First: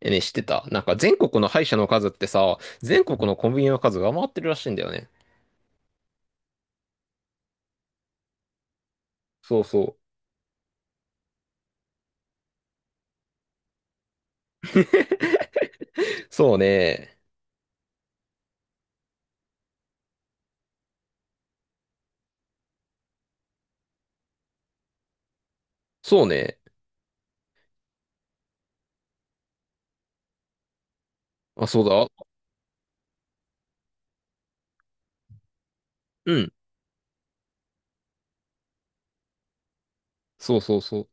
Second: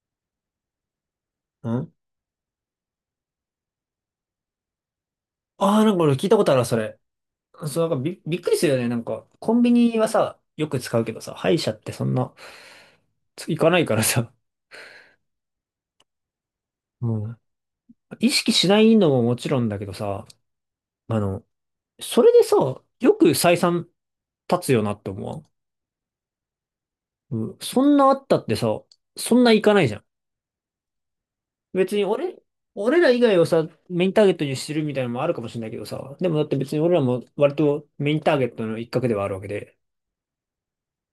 え、ね、知ってた？なんか全国の歯医者のん数ってさ、全国のコンビニの数が上回ってるらしいんだよね。なんか俺聞いたことあるわ、それ。そう、なんかびっくりするよね。なんか、コそンうビそニはさ、よく使うけどさ、歯医者ってそんな、行かないからさ、う。そうね。もうん。意識しないのももちろんだけどさ、あの、それでさ、よく採算立つよなって思わん。そうね。うん、そんなあったってさ、そんな行かないじゃん。あ、そう別にだ。俺ら以外をさ、メインターゲットにしてるみたいなのもあるかもしれないけどさ、でうもだっん。て別に俺らも割とメインターゲットの一角ではあるわけで、そうそうそう。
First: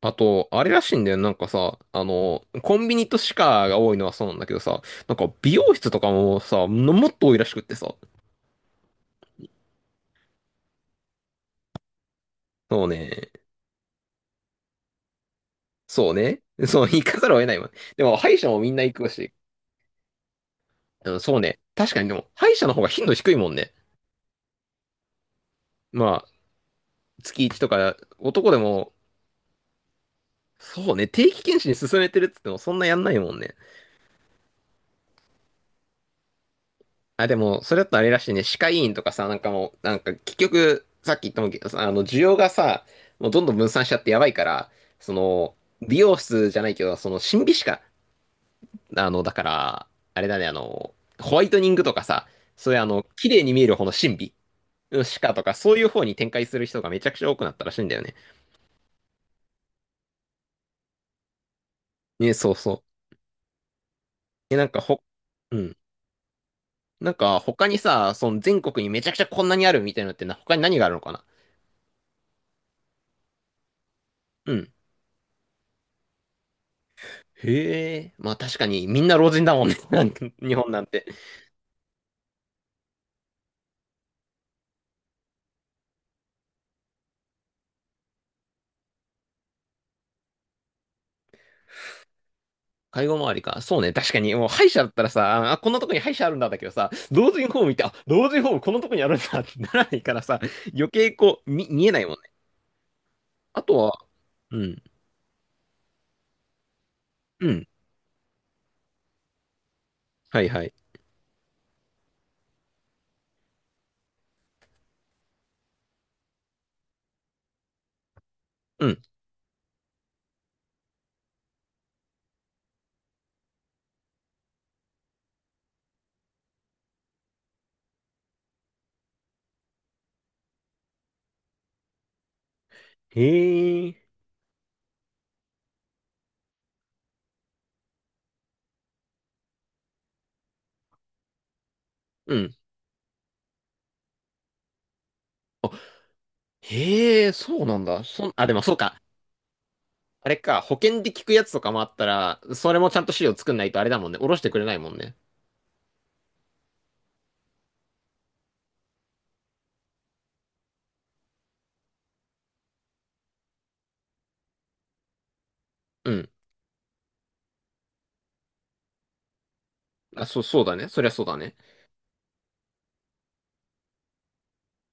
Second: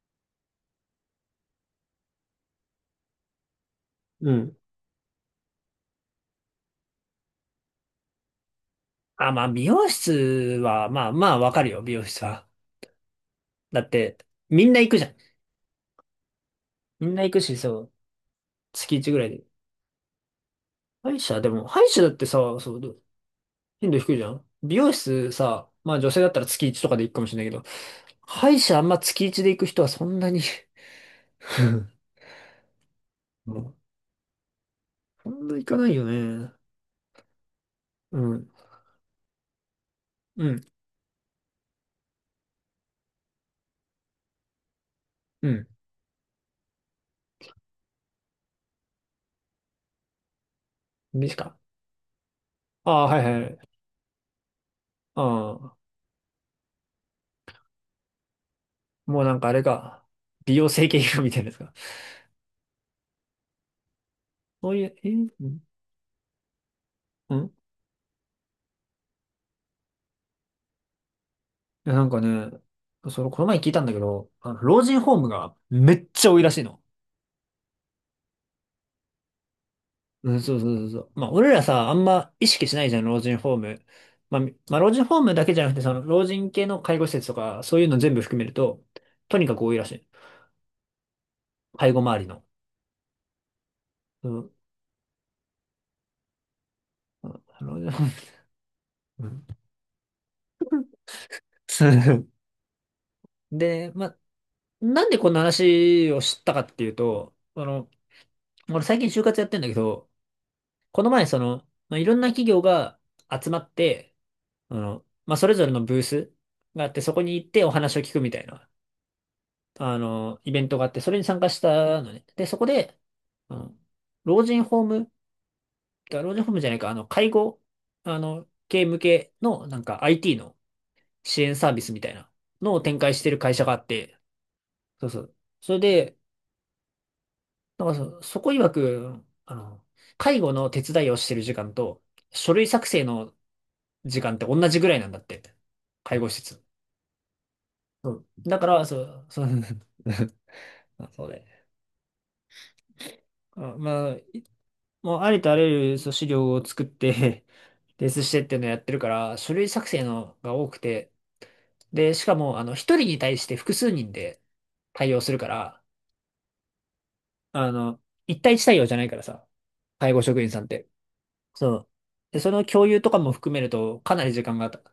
あと、あれらしいんだよ。なんかさ、コンビニと歯科が多いのはそううなんだけん。どさ、なんか美容室とかもさ、のもっと多いらしくってさ。あ、まあ、美容室は、まあまあ、わかるよ、美容室は。そうね。だって、みんな行くじゃん。そうね。そう、行みんかなざ行るをく得なし、いわ。そう、でも、歯医者もみんな月行く1ぐらいし。で。うん、そうね。歯医確か者に、だっでも、てさ、歯医者の方が頻度低いもんね。頻度低いじゃん。美容室さ、まあ女性まあ、だったら月1とかで行くかもしれ月ないけ1ど、とか、歯男で医者あんもま月1で行く人はそんなに そうね、定期検診進めて るっつってもそんなやんないもんね。もうそんな行かないよね。あ、でも、それだとあれらうしいね、ん、歯科医院とかさ、なんかもう、なんか結うん、局、さっき言ったもんけどさ、需要がさ、もうどんどん分散しちゃってやばいから、そうの、ん。美容室じゃないけど、その、審美歯科、だから、あれだね、でホすワイトか。ニングとかさ、そういうああ、はい綺は麗いはに見えい。る方の審美、歯科とか、そあうあ、いう方に展開する人がめちゃくちゃ多くなったらしいんだよね。もうなんかあれか。美容整形外科みたいなやつか。ね、そうそう。え、なんそうかいう、ほ、え、ううん、ん。なんうか、ん、他にさ、その全国にめちゃくちゃこんなにあるみたいなのってな、他に何があるのかな。いや、なんかね、その、この前聞いたんだけど、うあのん。老人ホームがめっちゃ多いらしいの。へえ。まあ確かに、みんな老人だもんね。なんかうん、日そう本そうなそんうそて。う。まあ、俺らさ、あんま意識しないじゃん、老人ホーム。まあ、老人ホームだけじゃなくて、その、老人系の介護施設とか、そういうの全部含めると、とにかく多いらしい。介護周りの。介護周りか。そうね。確かうに、もうん。歯医者だったらさ、あ、こんなとこに歯医者あるんだだけどさ、う老ん。人ホーム見老て、人あ、ホーム。 老人ホームこのとこにある んうだってん、ならないからさ、余計こう、そ見えないもんね。う。 あとは、で、まあ、うん。なんでこんな話を知ったかっていうと、うあん。の、俺最近就活やってんだけど、はいはい。この前、その、まあ、いろんな企業が集まって、あの、まあ、それぞれのブースがあって、そこに行ってお話を聞くみたいな、うん。あの、イベントがあって、それに参加したのね。で、そこで、あの、老人ホーム、老人ホームじゃないか、あの、介護、あの、系向けの、なんか IT の支援サービスみたいなのを展開してる会社があっへえ。て、そうそう。それで、なんかそこ曰く、あの、介護の手伝いをしてる時間と、う書ん。類作成の時間って同じぐらいなんだって。あ介護施設。へえ、そうなんだ。そう。あ、でだもかそうら、そか。う、そう、あれか、保 険あで聞そうくだやつとね。かもあったら、それもちゃんと資料作んあないとあれだもまんあ、ね。おろしてくれないもんね。もうありとあらゆるそう資料を作って提出 してっていうのをやってるから、書類作成のが多くて、で、しかも、あの、一人に対して複数人で対応するから、うん。あの、一対一対応じゃないからさ、介護あ、そう、職員さそうんっだね。て。そりゃそうだね。そう。で、その共有とかも含めると、かなり時間が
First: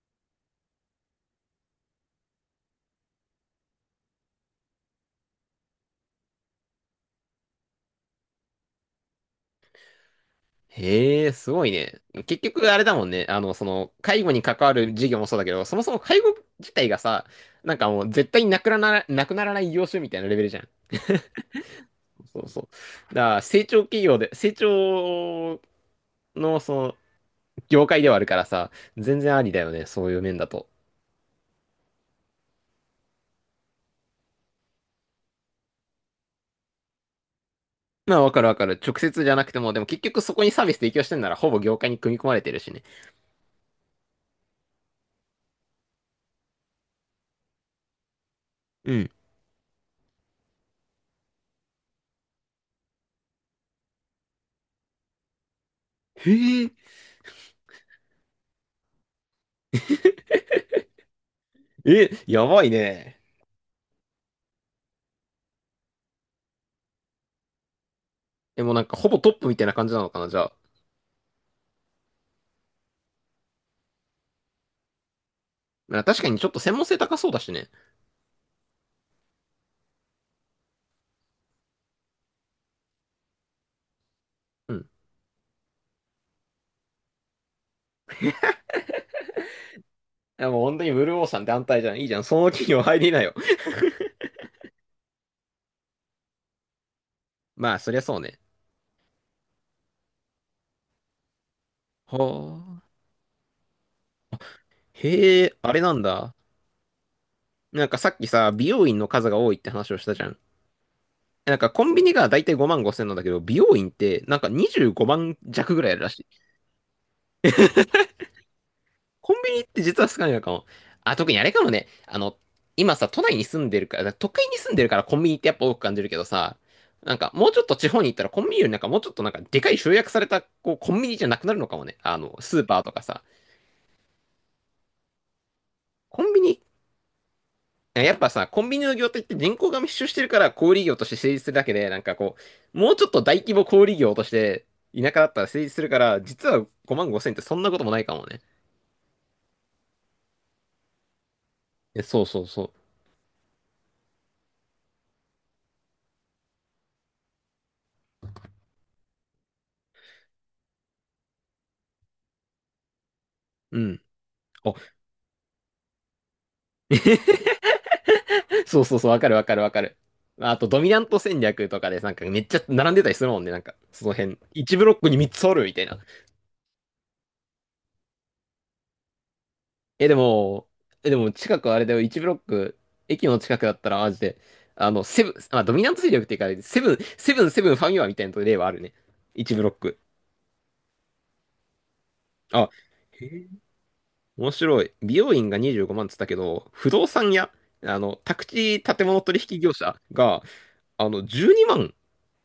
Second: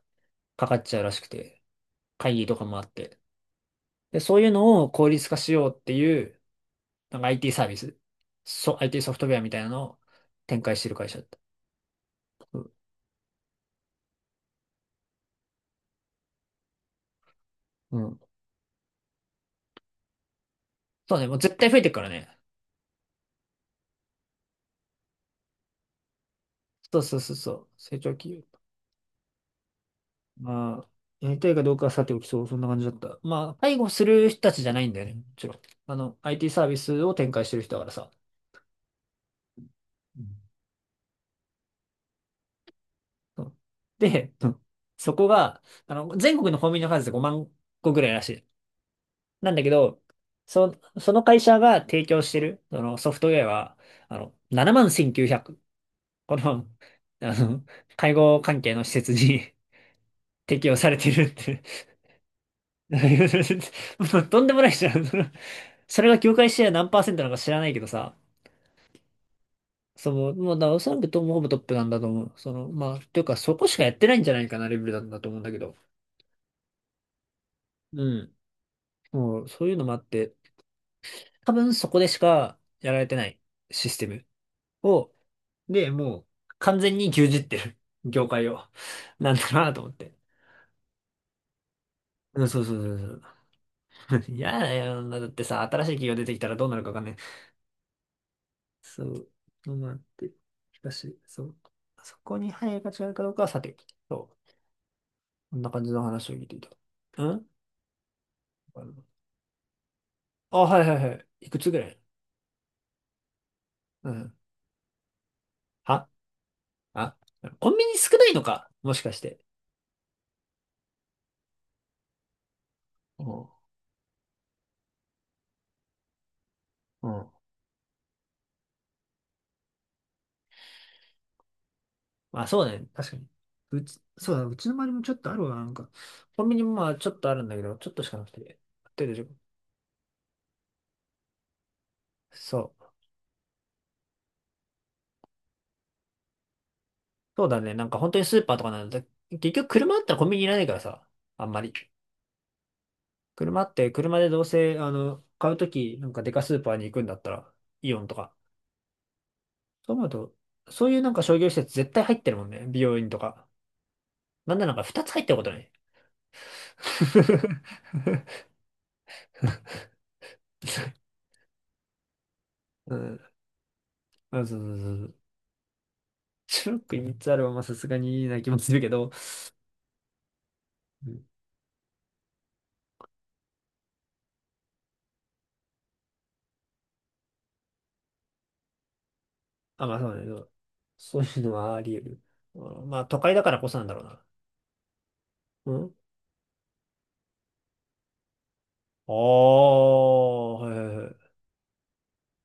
かっちゃうらしくて、会議とかもあって。で、そういうのを効率化しようっていうなんか IT サービス、IT ソフトウェアみたいなのを展開してる会社だへっえ、た。すごいね。結う局ん。あれだもんね。介護に関わる事業もそうだけど、そもそも介護自体がさ、なんかうもうん、絶対になくならない業種みたいなレベルじゃん。そうね、もう 絶対増えてるからね。そうそう。だから成長企業で、成長のそのそうそうそうそう。業成界で長はあるか企ら業。さ、全然ありだよね、そういう面だと。まあ、やりたいかどうかはさておきそんな感じだった。まあ、介護する人たちじゃないんだよね、もちろん。あの、IT サービスを展開してる人だからさ。まあ、わかるわかる。直接じゃなくても、でも結局うん、そこにサービス提供してんなら、ほぼ業界に組み込まれてるしね。そう。で、うん、そこが、あの、全国のコンビニの数で5万個ぐらいらしい。うん。なんだけど、そ、その会社が提供してる、そのソフトウェアは、あの、7万1900へこの、え。あの、介護関係の施設に 適用されてるって。 え、やばいね。もうとんでもないじゃん。その、それが業界シェア何パーセントなのか知らないけどさ、でもなんか、ほぼトップみたいな感じなのそかな、の、じゃあ。もうだ、おそらくほぼトップなんだと思う。その、まあ、というかそこしかやってないんじゃないかなレベルなんだと思うんだけど。まあ確かにちょっと専門性高そうだしね。うん。もう、そういうのもあって、多分そこでしかやられてないシステムうん。を、で、もう、完全に牛耳ってる業界を。なんだなと思って。でもう本当にブルーオーさん団体じゃん。いいじゃん。そうのん、そう企そう業そう入そりなよ。う。嫌だよ。だってさ、新しい企業出てきたらどうなるかわかんない。まあ、そりゃそうね。そう。どうなって。しかし、そう。はそこに配慮があ。違うかどうかはさておき。そう。へえ、こんなあれ感じなんの話だ。を聞いていた。うん。なんかさっきさ、美容院の数が多いって話をしたじゃん。あ、はいはいはい。いなんくかつぐコらンい？ビニがだいたい5万5千なんだけど、美容院っうてん。なんか25万弱ぐらいあるはらしい。あ、コンビニ少ないのかもしかしコて。ンビニって実は少ないのかも。あ、特にあれかもね。今さ、都う内にん、住んでるから、都会に住んでるからコンビニってやっぱ多く感じるけどさ、うなんん。かもうちょっと地方に行ったらコンビニよりなんかもうちょっとなんかでかい集約されたこうコンビニじゃなくなるのかもね。まあスそーうだパーね。とか確かさ。に。うち、そうだ、うちの周りもちょっとあるわ。なんか、コンビコンビニ、ニもまあちょっとあるんだけど、ちょっとしやっかなぱくさ、て。コンビニあのる程業度態十って分。人口が密集してるから小売業として成立するだけで、なんかこそう、う。もうちょっと大規模小売業として田舎だったら成立するから、実は5万5千ってそうそだんなね。ことなんもかない本か当もにスね。ーパーとかなんだ。結局車あったらコンビニいらないからさ。あんまり。えそうそうそ車でどうせ、あの、買うとき、なんかデカスーパーに行くんだったら、イオンとか。そう思うと、そういうなんか商業施設絶対入ってるもんね。美容院とか。う。うん。なんならあ、なんか2つ入ってることない？そうそうそう、わかるわかるわかる。あと、ドミナント戦略とかで、なんかめっちゃ並んうでたりするん。もんね、なんか、その辺。あ、そうそ1うブロそうッそクう。に3つおるみたいな。ショック3つあるはまあさすがにいいな気もするけど。え、でも、え、うでん。も近くあれだよ、1ブロック、駅の近くだったら、マジで、セブン、あ、ドミナント戦略っていうか、セブンファミマみたいな例はあるね。1ブロッあ、まク。あそうね。そうそういうのはあり得る。あ、うん。まあ都へ会だえからこそなんだろうな。面白い。美容院がう25ん。万っつったけど、不動産屋、宅地建ああ物取引業ー、者が、はいはいはい。12万、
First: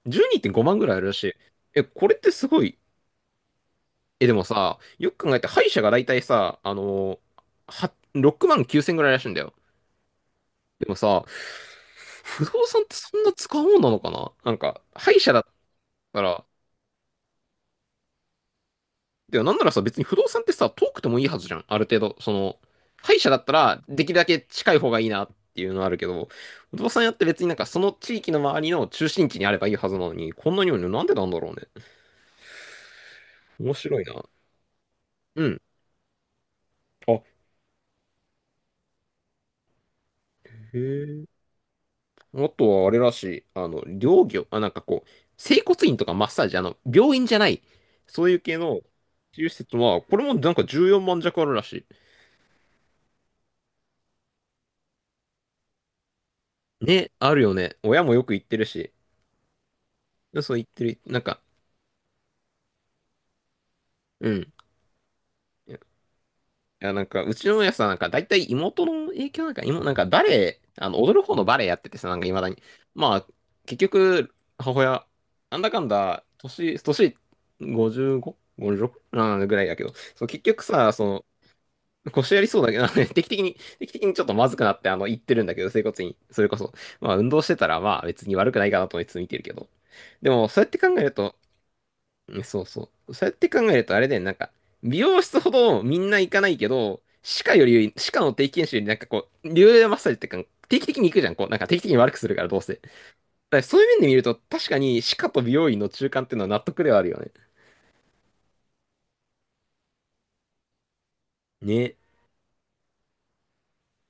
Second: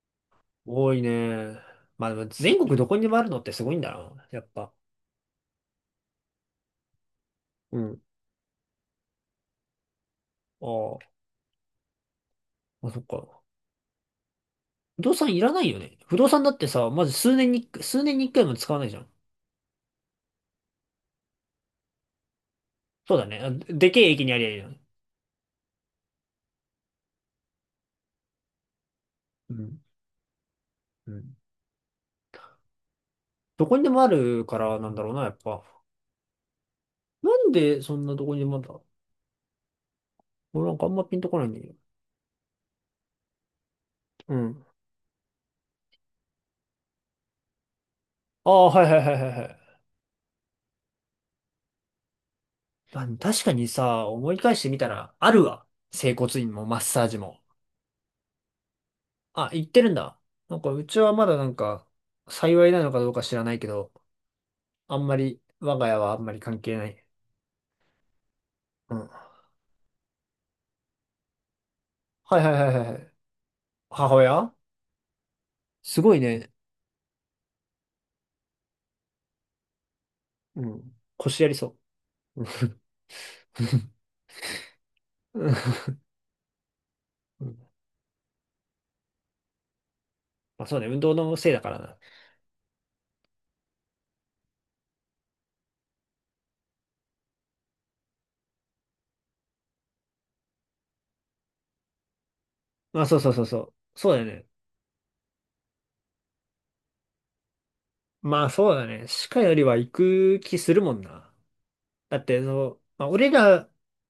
12.5万ぐら多いあいるらしい。ね。え、こまあれでっもてす全ご国い。どこにでもあるのってすごいんだえ、な。でやもっぱ。さ、よく考えて歯医者が大体さ、あのうは、ん。6万9千ぐらいらしいんだよ。でもあさ、不動産っあ、てそっそんなか。使うもんなのかななんか、不歯動医者産だいっらないよね。不た動産ら、だってさ、まず数年に、数年に一回も使わないじゃん。でもなんならさ、別に不動産ってさ、遠くてもいいはずじゃん。ある程度、その、歯そう医だ者だね。っあたら、でけでえきるだ駅にあけりゃいいよ近いね。方がいいなっていうのはあるけど、不動産屋って別になんかその地域の周りの中心地にあうればいいん。はずなのに、こんなにもねなんうでなんん。だろうね。ど面こにで白もいあな。るからなんだろうな、やっうん。ぱ。あ、へなんでそんなどこにでもあるんだ。俺なんかあんまピンとこえ。ないんだけど。あとはあれらしい。あの、療う業、あ、ん。なんかこう、整骨院とかマッサージ、まあの、病院じゃない、そういうあ系あ、のはいはいはいはい治療は施い。設は、これもなんか14万弱あるらしまあ、確かにさ、思い返してみたら、あるわ。整骨院もマッい。サーね、ジあるも。よね。親もよく行ってるし。あ、行ってるんだ。でそうなん言っか、てうる。ちはなんまだか、なんか、幸いなのかどうか知らないけど、うん。あんまり、いや、我いが家はあんまり関係なやい。なんか、うちの親さ、なんか、だいたい妹うん。の影は響なんか、妹、なんか、バレエ、踊る方のバレエやっててさ、なんか、い未はいだはいに。はいはい。まあ、結母局、親母親、なんだかんすごいだ、ね。年 55?56? ぐらいだけど、そう、結局うさ、ん。腰やりそ 腰やう。うりそうだけん。ど、ね、定期的にちょっとまずくなって、言ってるんだけど、整骨院。それこそ。まあ、運動うしてん。たら、まあ、別に悪くないかなと思いつつ見てるけど。でも、そうまやあっそてうね、考運える動と、のせいだからな。うんそうそう。そうやって考えると、あれだよね、なんか、美容室ほどみんな行かないけど、歯科より、歯科の定期検診より、なんかこう、流動マッサージってか、定期的に行くじゃん、こう、なんか定期的に悪くするから、どうせ。だかまあそうそうそうそらう。そういう面でそう見だるよと、ね。確かに歯科と美容院の中間っていうのは納得ではあるよね。まあそうだね。歯科よりは行く気するもんな。ね。だって、その、まあ俺ら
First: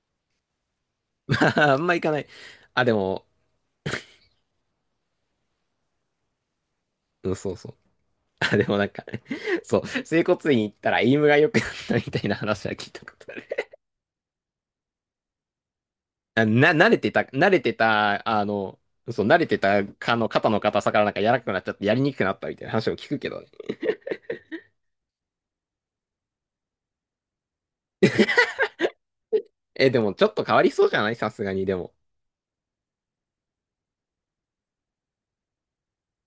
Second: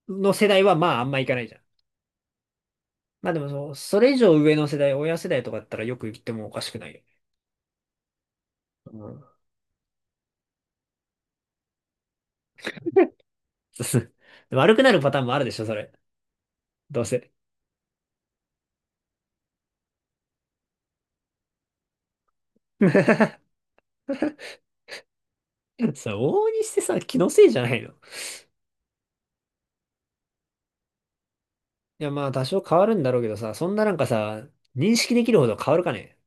の世代はまああんま 行かまないじゃん。あ、あんま行かない。あ、でも、まあでもその、それ以上上の世代、親世代とかだったらよく行ってもおかしくないようん、そうそう。あ、でもなんかね。ね、そう、整骨院行ったらエイムが良くなったみたいな話は聞いたことある。でも悪くなるパターンもあるでしょ、それ。慣れどうてた、せ。慣れてた、そう、慣れてたかの肩の硬さからなんか柔らかくなっちゃってやりにくくなったみたいな話 を聞くけどさ、ね。往々にしてさ、気のせいじゃないの？え、でもちょっと変わりそうじゃないさすがに、でも。いや、まあ、多少変わるんだろうけどさ、そんななんかさ、認識できるほど変わるかね。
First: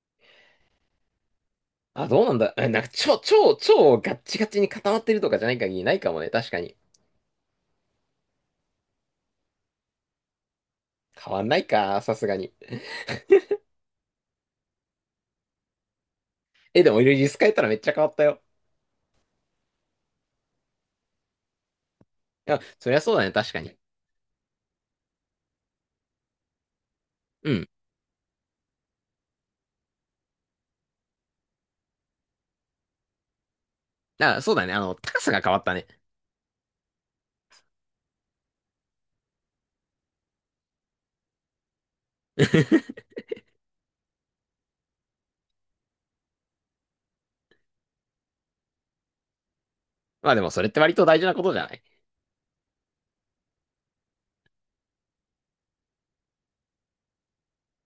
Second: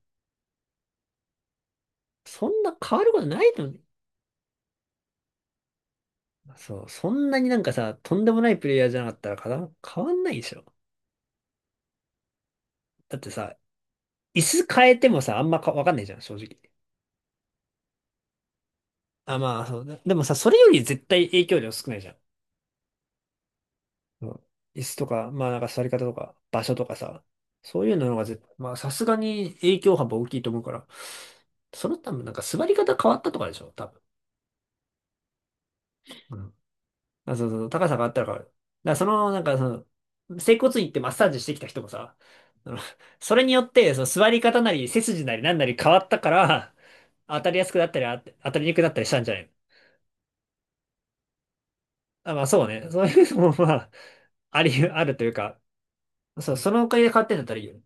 あ、どうなんそだ。んえ、ななんか変わる超、ことない超、のに。超ガッチガチに固まってるとかじゃない限りないかもね、確かに。そう、そんなになんかさ、とんでもないプレイヤーじゃなかったらかな変わんないでしょ。変わんないか、さすがに。だってさ、椅子変えてもさ、あんまかわかんないじゃん、正直。え、でも、リス変えたらめっちゃ変わったよ。あ、まあ、そう。でもさ、それより絶対影響量少ないじゃん。いや、そりゃそうだね、確かに。うん。椅子とか、まあなんか座り方とか、場所とかさ、うん。そういうのがまあさすがに影響幅大きいと思うから、その多分なんか座り方変わったとかでしょ、多分。あ、そうだね、高さが変わったね。うん。あ、そうそうそう、高さがあったら変わる。だからその、整骨院行ってマッサージしてきた人もさ、あの それによって、その座り方なり背筋なりなんなり変わったから、当たりやすくなったり、当たりにくくなったりしたんじゃないの？まあでもそれって割と大事なことじゃない？あ、まあそうね。そういうのもまあ、あるというか、そう、そのおかげで変わってんだったらいいよね。